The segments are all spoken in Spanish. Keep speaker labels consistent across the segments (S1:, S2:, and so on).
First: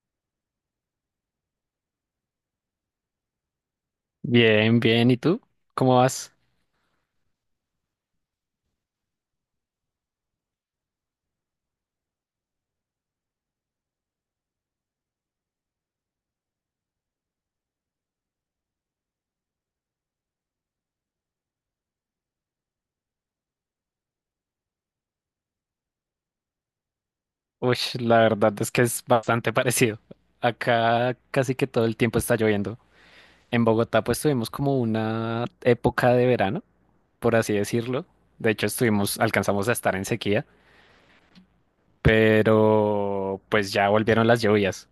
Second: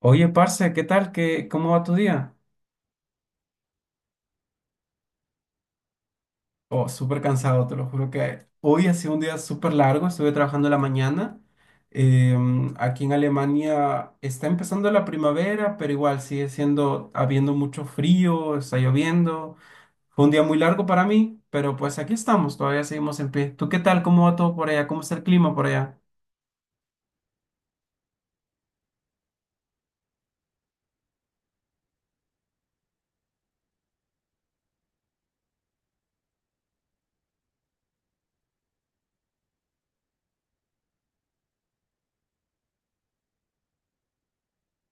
S1: Oye, parce, ¿qué tal? ¿Cómo va tu día?
S2: Bien, bien. ¿Y tú? ¿Cómo vas?
S1: Oh, súper cansado, te lo juro que hoy ha sido un día súper largo, estuve trabajando en la mañana. Aquí en Alemania está empezando la primavera, pero igual habiendo mucho frío, está lloviendo. Fue un día muy largo para mí, pero pues aquí estamos, todavía seguimos en pie. ¿Tú qué tal? ¿Cómo va todo por allá? ¿Cómo está el clima por allá?
S2: Uy, la verdad es que es bastante parecido. Acá casi que todo el tiempo está lloviendo. En Bogotá pues tuvimos como una época de verano, por así decirlo. De hecho estuvimos, alcanzamos a estar en sequía, pero pues ya volvieron las lluvias.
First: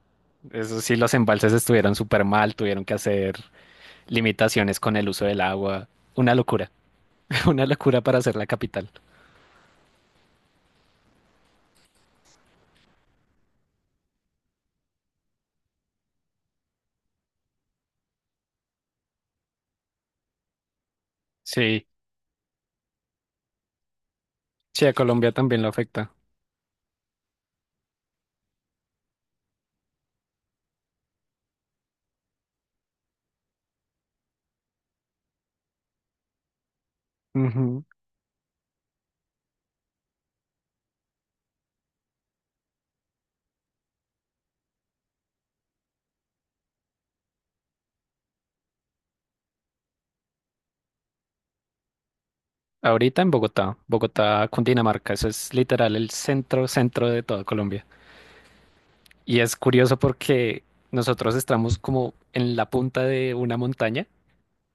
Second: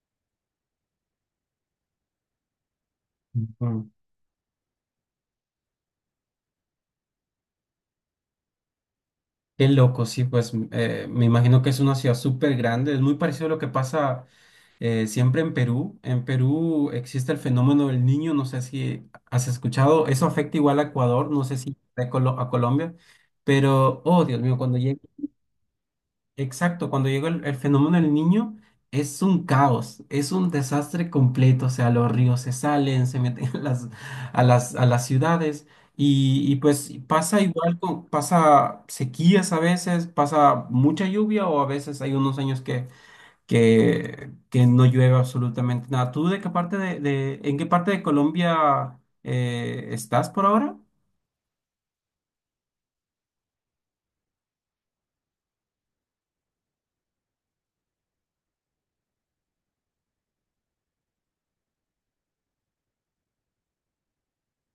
S2: Eso sí, los embalses estuvieron súper mal, tuvieron que hacer
S1: Ujú.
S2: limitaciones con el uso del agua. Una locura, una locura para ser la capital.
S1: Qué loco, sí, pues me imagino que es una ciudad súper grande, es muy parecido a lo que pasa siempre en Perú. En Perú existe el fenómeno del niño, no sé si has escuchado, eso afecta igual a Ecuador, no sé si
S2: Sí,
S1: a Colombia, pero, oh Dios mío, cuando
S2: sí, a
S1: llega...
S2: Colombia también lo afecta.
S1: Exacto, cuando llega el fenómeno del niño es un caos, es un desastre completo, o sea, los ríos se salen, se meten a las ciudades y pues pasa igual,
S2: Ujú.
S1: pasa sequías a veces, pasa mucha lluvia o a veces hay unos años que no llueve absolutamente nada. ¿Tú de qué parte de- en qué parte de Colombia estás por ahora?
S2: Ahorita en Bogotá, Bogotá, Cundinamarca, eso es literal el centro, centro de toda Colombia. Y es curioso porque nosotros estamos como en la punta de una montaña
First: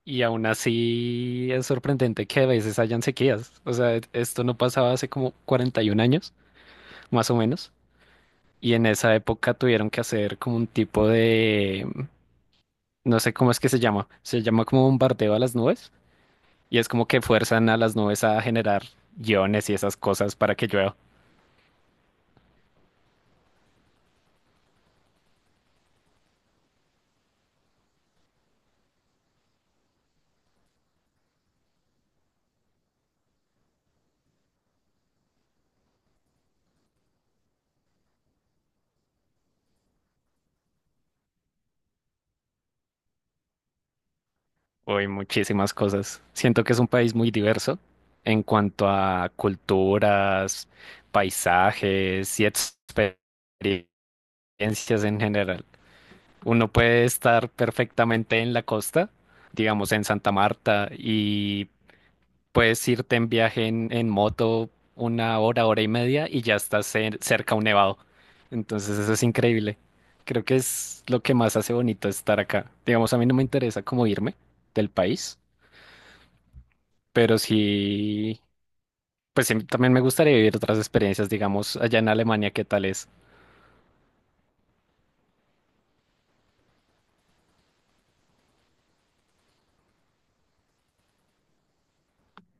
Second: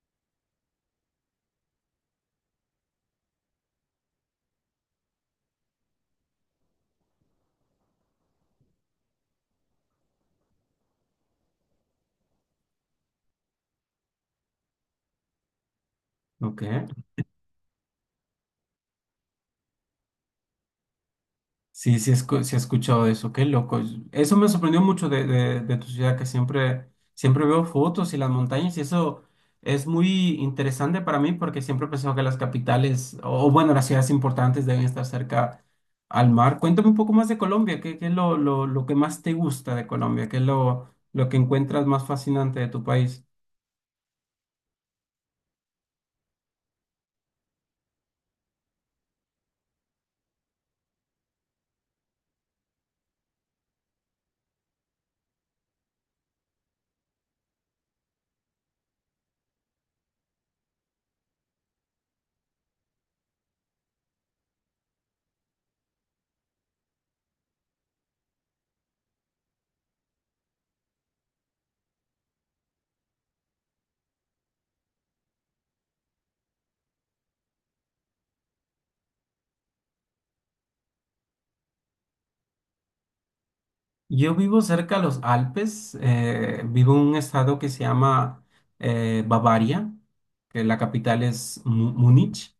S2: y aún así es sorprendente que a veces hayan sequías. O sea, esto no pasaba hace como 41 años, más o menos. Y en esa época tuvieron que hacer como un tipo de, no sé cómo es que se llama como bombardeo a las nubes.
S1: Ok.
S2: Y es como que fuerzan a las nubes a generar iones y esas cosas para que llueva.
S1: Sí, sí he escuchado eso, qué loco. Eso me sorprendió mucho de tu ciudad, siempre veo fotos y las montañas, y eso es muy interesante para mí porque siempre he pensado que las capitales, o bueno, las ciudades importantes deben estar cerca al mar. Cuéntame un poco más de Colombia, ¿qué es lo que más te gusta de Colombia? ¿Qué es lo que encuentras más fascinante de tu país?
S2: Uy, muchísimas cosas. Siento que es un país muy diverso en cuanto a culturas, paisajes y experiencias en general. Uno puede estar perfectamente en la costa, digamos en Santa Marta, y puedes irte en viaje en moto una hora, hora y media y ya estás cerca a un nevado. Entonces eso es increíble. Creo que es lo que más hace bonito estar acá. Digamos, a mí no me interesa cómo irme del país. Pero sí, pues sí, también me gustaría vivir otras experiencias, digamos, allá en Alemania. ¿Qué tal es?
S1: Yo vivo cerca de los Alpes, vivo en un estado que se llama Bavaria, que la capital es Múnich,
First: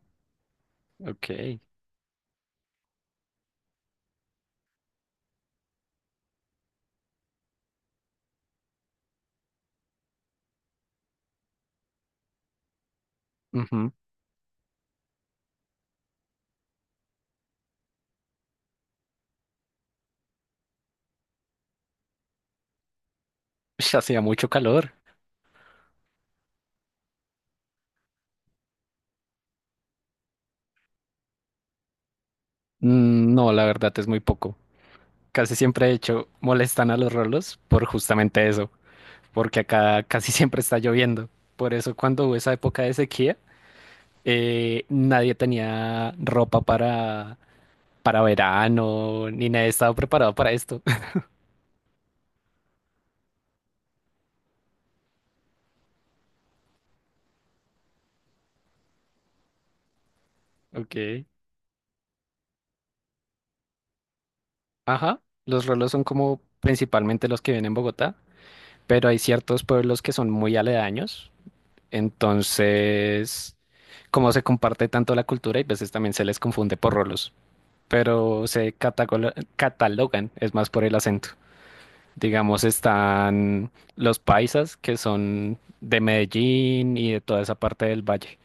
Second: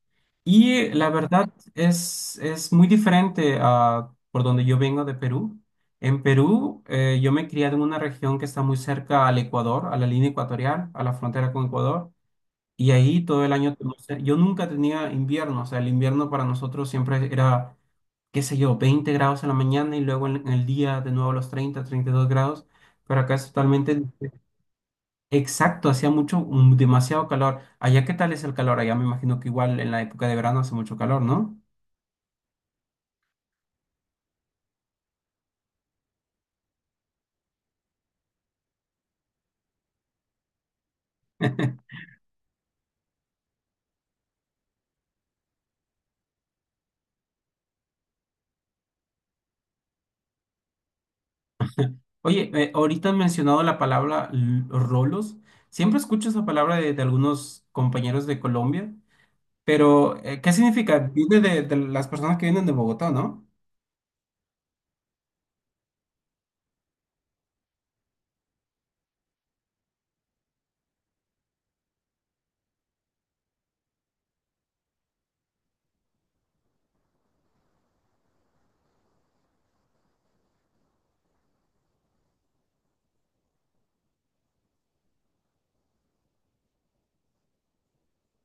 S1: y
S2: Ok.
S1: es muy diferente a por donde yo vengo de Perú. En Perú yo me he criado en una región que está muy cerca al Ecuador, a la línea ecuatorial, a la frontera con Ecuador, y ahí todo el año,
S2: Ujú.
S1: yo nunca tenía invierno, o sea, el invierno para nosotros siempre era qué sé yo, 20 grados en la mañana y luego en el día de nuevo los 30, 32 grados, pero acá es totalmente
S2: Ush, hacía
S1: diferente.
S2: mucho calor.
S1: Exacto, demasiado calor. Allá, ¿qué tal es el calor? Allá me imagino que igual en la época de verano hace mucho calor, ¿no?
S2: Mm, no, la verdad es muy poco. Casi siempre, de hecho, molestan a los rolos por justamente eso, porque acá casi siempre está lloviendo. Por eso cuando hubo esa época de sequía, nadie tenía ropa para verano, ni nadie estaba preparado para esto.
S1: Oye, ahorita han mencionado la palabra rolos. Siempre escucho esa palabra de algunos compañeros de Colombia, pero ¿qué significa?
S2: Ok.
S1: Viene de las personas que vienen de Bogotá, ¿no?
S2: Ajá. Los rolos son como principalmente los que vienen en Bogotá, pero hay ciertos pueblos que son muy aledaños, entonces, como se comparte tanto la cultura, y veces también se les confunde por rolos, pero se catalogan, es más por el acento. Digamos, están los paisas, que son de Medellín y de toda esa parte del valle.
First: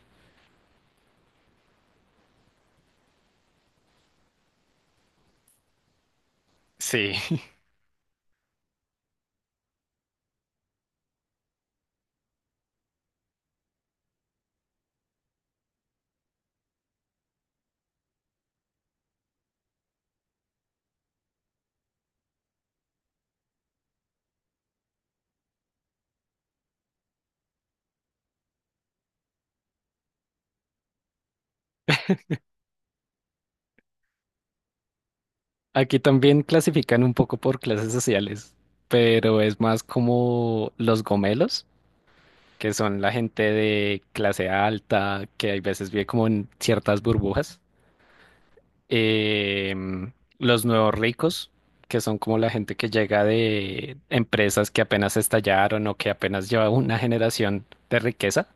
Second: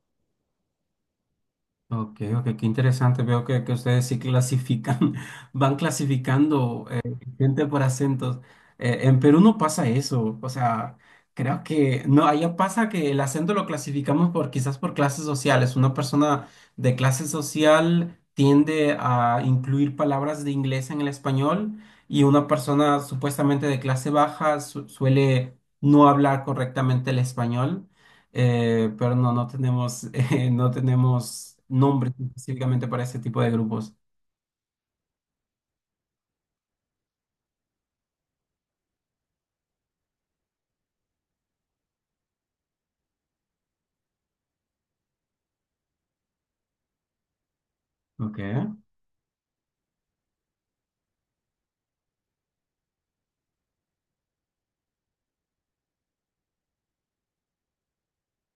S1: Ok, ok, qué interesante. Veo que ustedes sí clasifican, van clasificando
S2: Sí.
S1: gente por acentos. En Perú no pasa eso. O sea, creo que no, allá pasa que el acento lo clasificamos por quizás por clases sociales. Una persona de clase social tiende a incluir palabras de inglés en el español y una persona supuestamente de clase baja suele no hablar correctamente el español. Pero no, no tenemos, no tenemos nombres específicamente para ese tipo de grupos.
S2: Aquí también clasifican un poco por clases sociales, pero es más como los gomelos, que son la gente de clase alta, que hay veces vive como en ciertas burbujas.
S1: Ok.
S2: Em, los nuevos ricos, que son como la gente que llega de empresas que apenas estallaron o que apenas lleva una generación de riqueza.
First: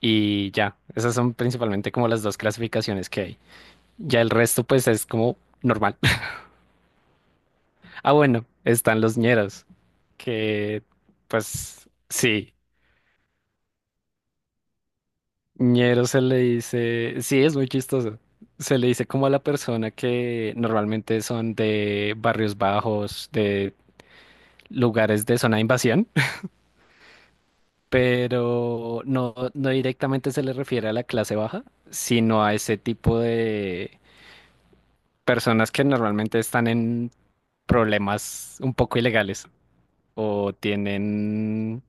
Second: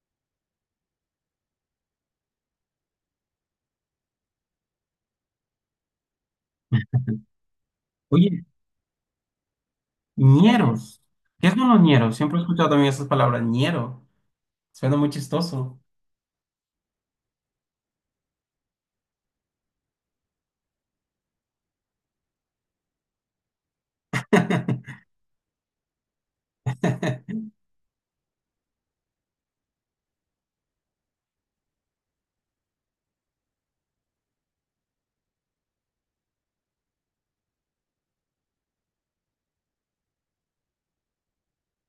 S2: Y ya, esas son principalmente como las dos clasificaciones que hay. Ya el resto pues es como normal. Ah,
S1: Oye,
S2: bueno, están los ñeros, que
S1: ñeros. ¿Qué son los
S2: pues
S1: ñeros? Siempre he
S2: sí.
S1: escuchado también esas palabras, ñero. Suena muy chistoso.
S2: Ñero se le dice, sí, es muy chistoso. Se le dice como a la persona que normalmente son de barrios bajos, de lugares de zona de invasión, pero no, no directamente se le refiere a la clase baja, sino a ese tipo de personas que normalmente están en problemas un poco ilegales o tienen,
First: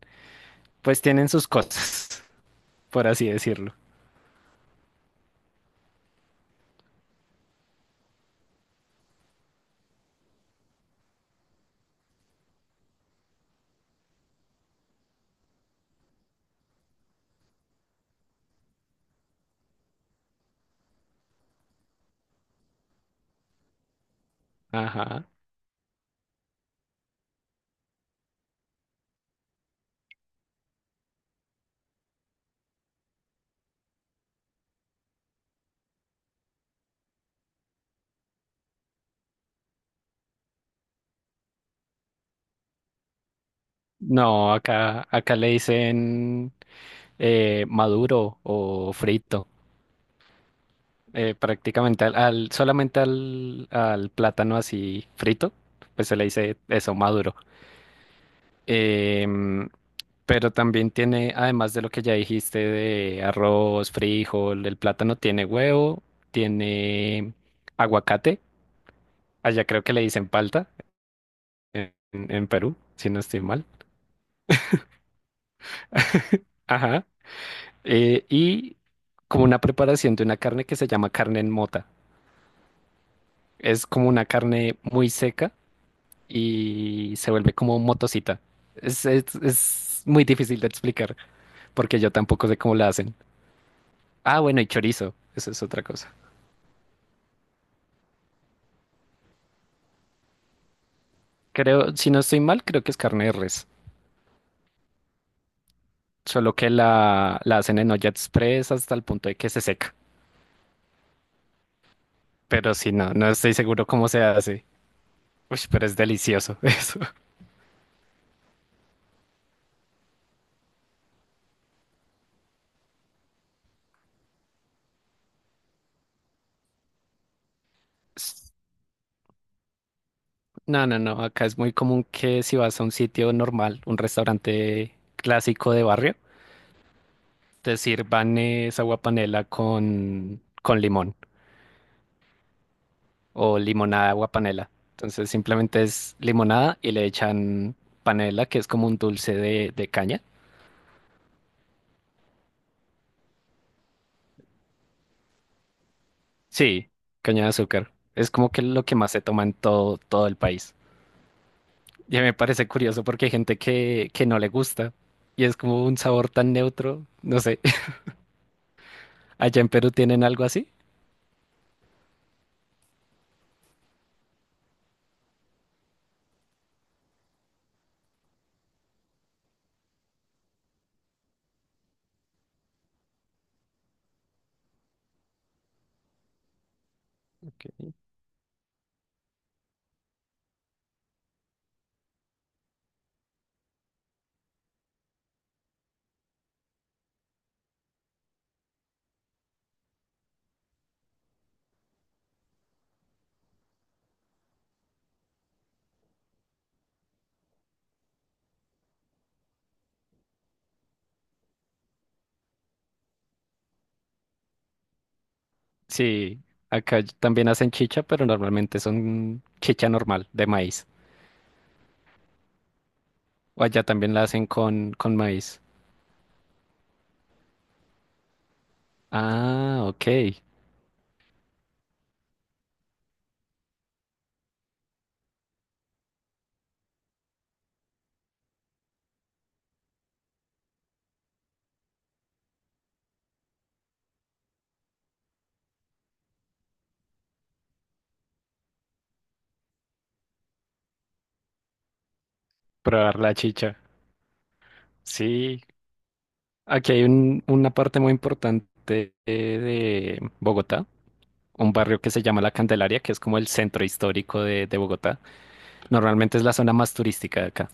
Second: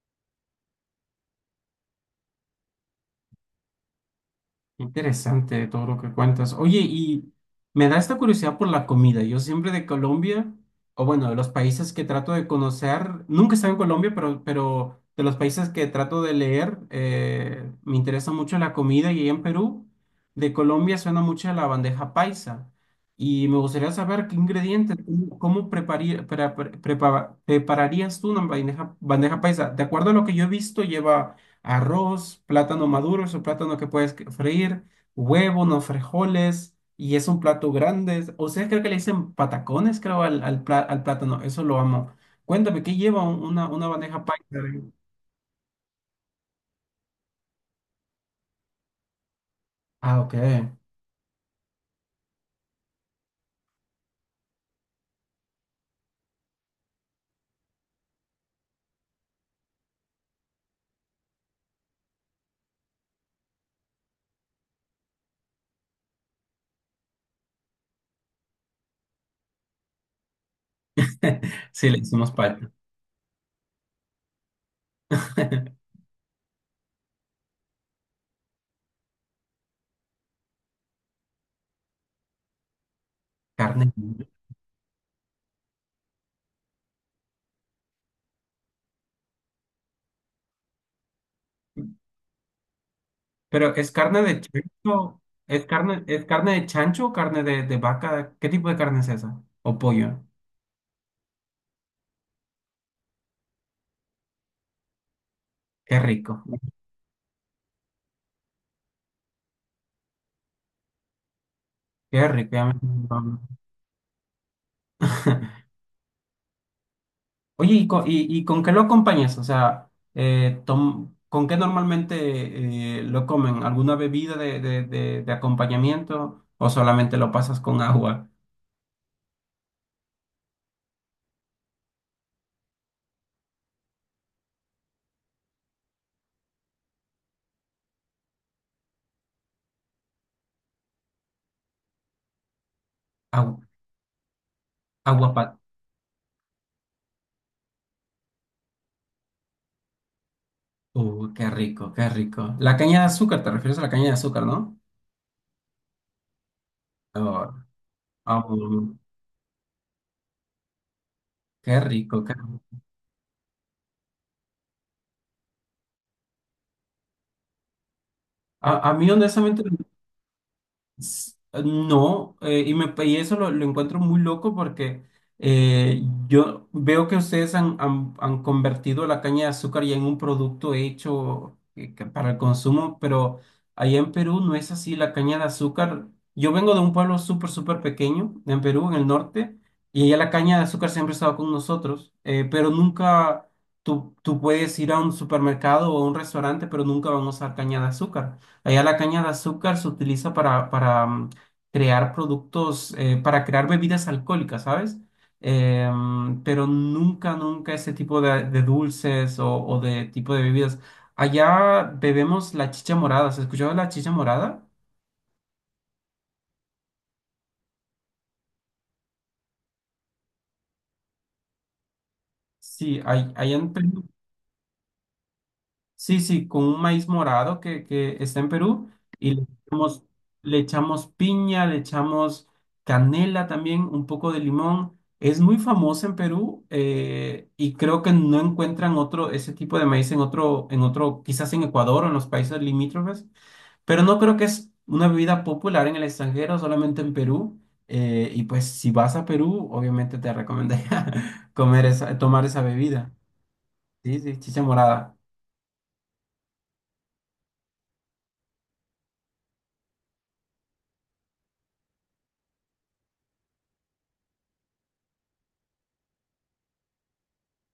S2: pues tienen sus cosas, por así decirlo.
S1: Interesante todo lo que cuentas. Oye, y me da esta curiosidad por la comida. Yo siempre de Colombia, o bueno, de los países que trato de conocer, nunca he estado en Colombia, pero de los países que trato de leer, me interesa mucho la comida. Y ahí en Perú, de Colombia suena mucho a la bandeja paisa. Y me gustaría saber qué ingredientes,
S2: Ajá.
S1: cómo prepararías tú una bandeja paisa. De acuerdo a lo que yo he visto, lleva arroz, plátano maduro, es un plátano que freír, huevo, unos frijoles, y es un plato grande. Ustedes creo que le dicen patacones, creo, al plátano, eso lo amo. Cuéntame, ¿qué lleva una bandeja
S2: No,
S1: paisa?
S2: acá, acá le dicen, maduro o frito,
S1: Ah, ok.
S2: prácticamente solamente al plátano así frito, pues se le dice eso, maduro. Em, pero también tiene, además de lo que ya dijiste de arroz, frijol, el plátano tiene huevo, tiene aguacate, allá creo que le dicen palta
S1: Sí,
S2: en,
S1: le hicimos
S2: en
S1: paisa.
S2: Perú, si no estoy mal. Ajá. Y como una preparación de una carne que se llama carne en mota. Es
S1: Carne.
S2: como una carne muy seca y se vuelve como motocita. Es muy difícil de explicar porque yo tampoco sé cómo la hacen.
S1: Pero ¿es carne
S2: Ah,
S1: de
S2: bueno, y chorizo,
S1: chancho?
S2: eso es otra cosa.
S1: Es carne de chancho o carne de vaca? ¿Qué tipo de carne es esa? ¿O pollo?
S2: Creo, si no estoy mal, creo que es carne de res,
S1: Qué rico.
S2: solo que la hacen en olla express hasta el punto de que se seca.
S1: Qué rico. Ya me-
S2: Pero si no, no estoy seguro cómo se hace. Uy, pero es delicioso eso.
S1: Oye, ¿y y con qué lo acompañas? O sea, ¿con qué normalmente lo comen? ¿Alguna bebida de acompañamiento o solamente lo pasas con agua?
S2: S- No, no, no, acá es muy común que si vas a un sitio normal, un restaurante clásico de barrio, te sirvan esa agua panela con limón. O
S1: Agua,
S2: limonada agua panela. Entonces
S1: agua pa-
S2: simplemente es limonada y le echan panela, que es como un dulce de caña.
S1: Qué rico, qué rico. La caña de azúcar, ¿te refieres a la caña de azúcar, no?
S2: Sí, caña de
S1: Oh,
S2: azúcar. Es
S1: ah,
S2: como que lo que
S1: mm,
S2: más se toma en todo, todo el país.
S1: qué
S2: Y
S1: rico, qué
S2: me
S1: rico.
S2: parece curioso porque hay gente que no le gusta y es como un sabor tan neutro. No sé,
S1: A mí,
S2: ¿allá
S1: honestamente,
S2: en Perú tienen algo así?
S1: S- no, y eso lo encuentro muy loco porque eh, yo veo que ustedes han convertido la caña de azúcar ya en un producto hecho que para el consumo, pero allá en Perú no es así. La caña de azúcar, yo vengo de un pueblo súper, súper
S2: Ok.
S1: pequeño en Perú, en el norte, y allá la caña de azúcar siempre ha estado con nosotros, pero nunca tú puedes ir a un supermercado o a un restaurante, pero nunca van a usar caña de azúcar. Allá la caña de azúcar se utiliza para crear productos, para crear bebidas alcohólicas, ¿sabes? Pero nunca, nunca ese tipo de dulces o de tipo de bebidas. Allá bebemos la chicha morada. ¿Has escuchado la chicha morada?
S2: Sí, acá también hacen chicha, pero normalmente son chicha normal, de maíz.
S1: Sí, hay, allá
S2: O
S1: en
S2: allá
S1: Perú
S2: también la hacen con maíz.
S1: sí, sí, con un maíz morado que está en Perú y
S2: Ah, ok.
S1: le echamos piña, le echamos canela también, un poco de limón. Es muy famosa en Perú y creo que no encuentran otro, ese tipo de maíz en otro, quizás en Ecuador o en los países limítrofes, pero no creo que es una bebida popular en el extranjero, solamente en Perú. Y pues si vas a Perú, obviamente te recomendaría comer esa, tomar esa bebida.
S2: Probar la chicha.
S1: Sí, sí, chicha morada.
S2: Sí, aquí hay una parte muy importante de Bogotá, un barrio que se llama La Candelaria, que es como el centro histórico de Bogotá. Normalmente es la zona más turística de acá.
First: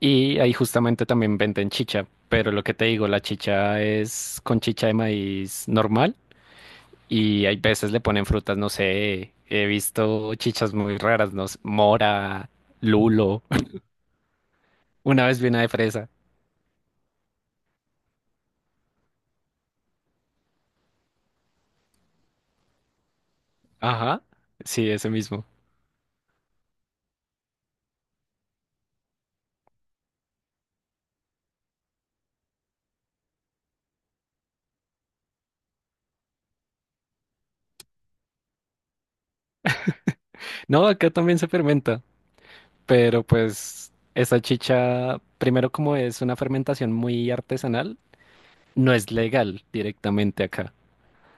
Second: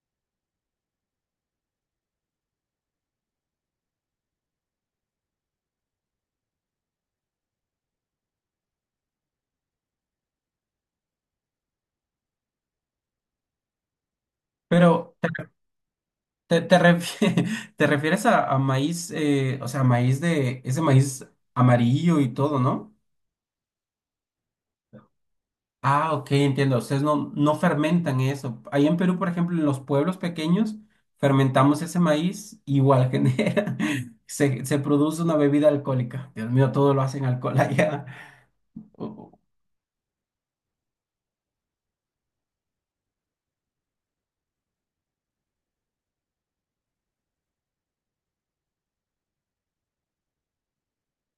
S2: Y ahí justamente también venden chicha, pero lo que te digo, la chicha es con chicha de maíz normal y hay veces le ponen frutas, no sé, he visto chichas muy raras, no sé, mora, lulo,
S1: Pero
S2: una vez vi una de fresa.
S1: Te te refieres a maíz, o sea, maíz de ese maíz amarillo y todo, ¿no?
S2: Ajá, sí, ese mismo.
S1: Ah, ok, entiendo. Ustedes no, no fermentan eso. Ahí en Perú, por ejemplo, en los pueblos pequeños, fermentamos ese maíz, igual genera, se produce una bebida alcohólica. Dios mío, todo lo hacen alcohol allá. Oh,
S2: No, acá también se fermenta, pero pues esa chicha, primero como es una fermentación muy artesanal, no es legal directamente acá.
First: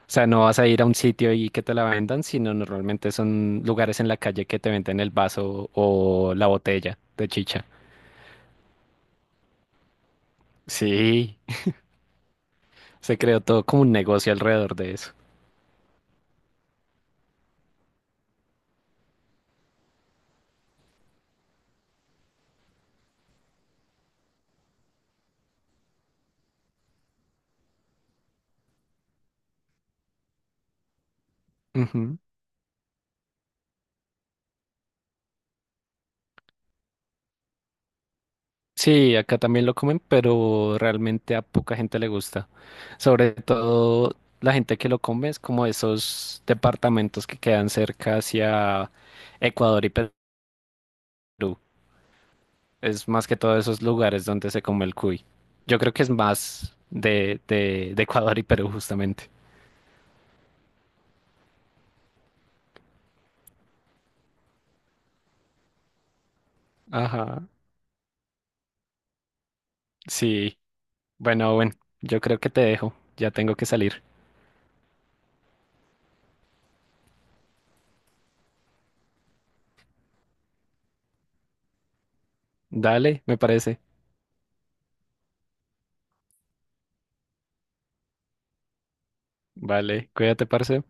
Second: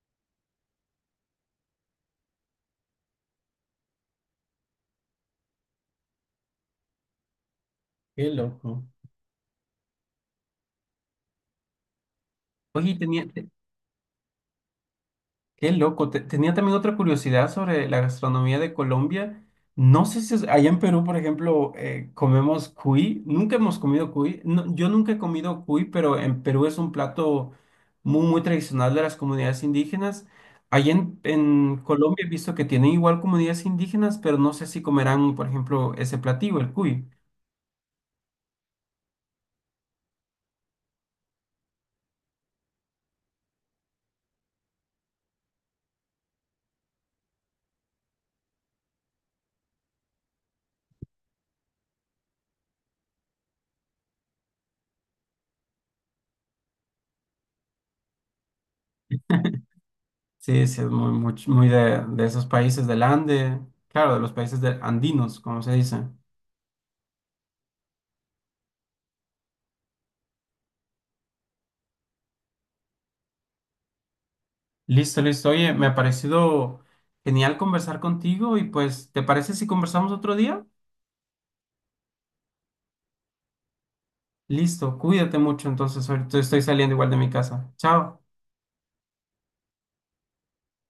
S2: O sea, no vas a ir a un sitio y que te la vendan, sino normalmente son lugares en la calle que te venden el vaso o la botella de chicha.
S1: qué loco.
S2: Sí,
S1: Oye,
S2: se
S1: tenía,
S2: creó todo como un negocio alrededor de eso.
S1: qué loco. Tenía también otra curiosidad sobre la gastronomía de Colombia. No sé si allá en Perú, por ejemplo, comemos cuy. Nunca hemos comido cuy. No, yo nunca he comido cuy, pero en Perú es un plato muy, muy tradicional de las comunidades indígenas. Allá en
S2: Ujú.
S1: Colombia he visto que tienen igual comunidades indígenas, pero no sé si comerán, por ejemplo, ese platillo, el cuy.
S2: Sí, acá también lo comen, pero realmente a poca gente le gusta. Sobre todo la gente que lo come es como esos departamentos que quedan cerca hacia Ecuador y Perú. Es más que todo esos lugares donde se come el cuy. Yo creo que es más de Ecuador y Perú, justamente.
S1: Sí, sí, es muy, muy, muy de esos países del Ande, claro, de los países andinos, como se dice.
S2: Ajá. Sí. Bueno, bueno, yo creo que te dejo. Ya tengo que salir.
S1: Listo, listo. Oye, me ha parecido genial conversar contigo y pues, ¿te parece
S2: Dale, me parece. Vale, cuídate, parce.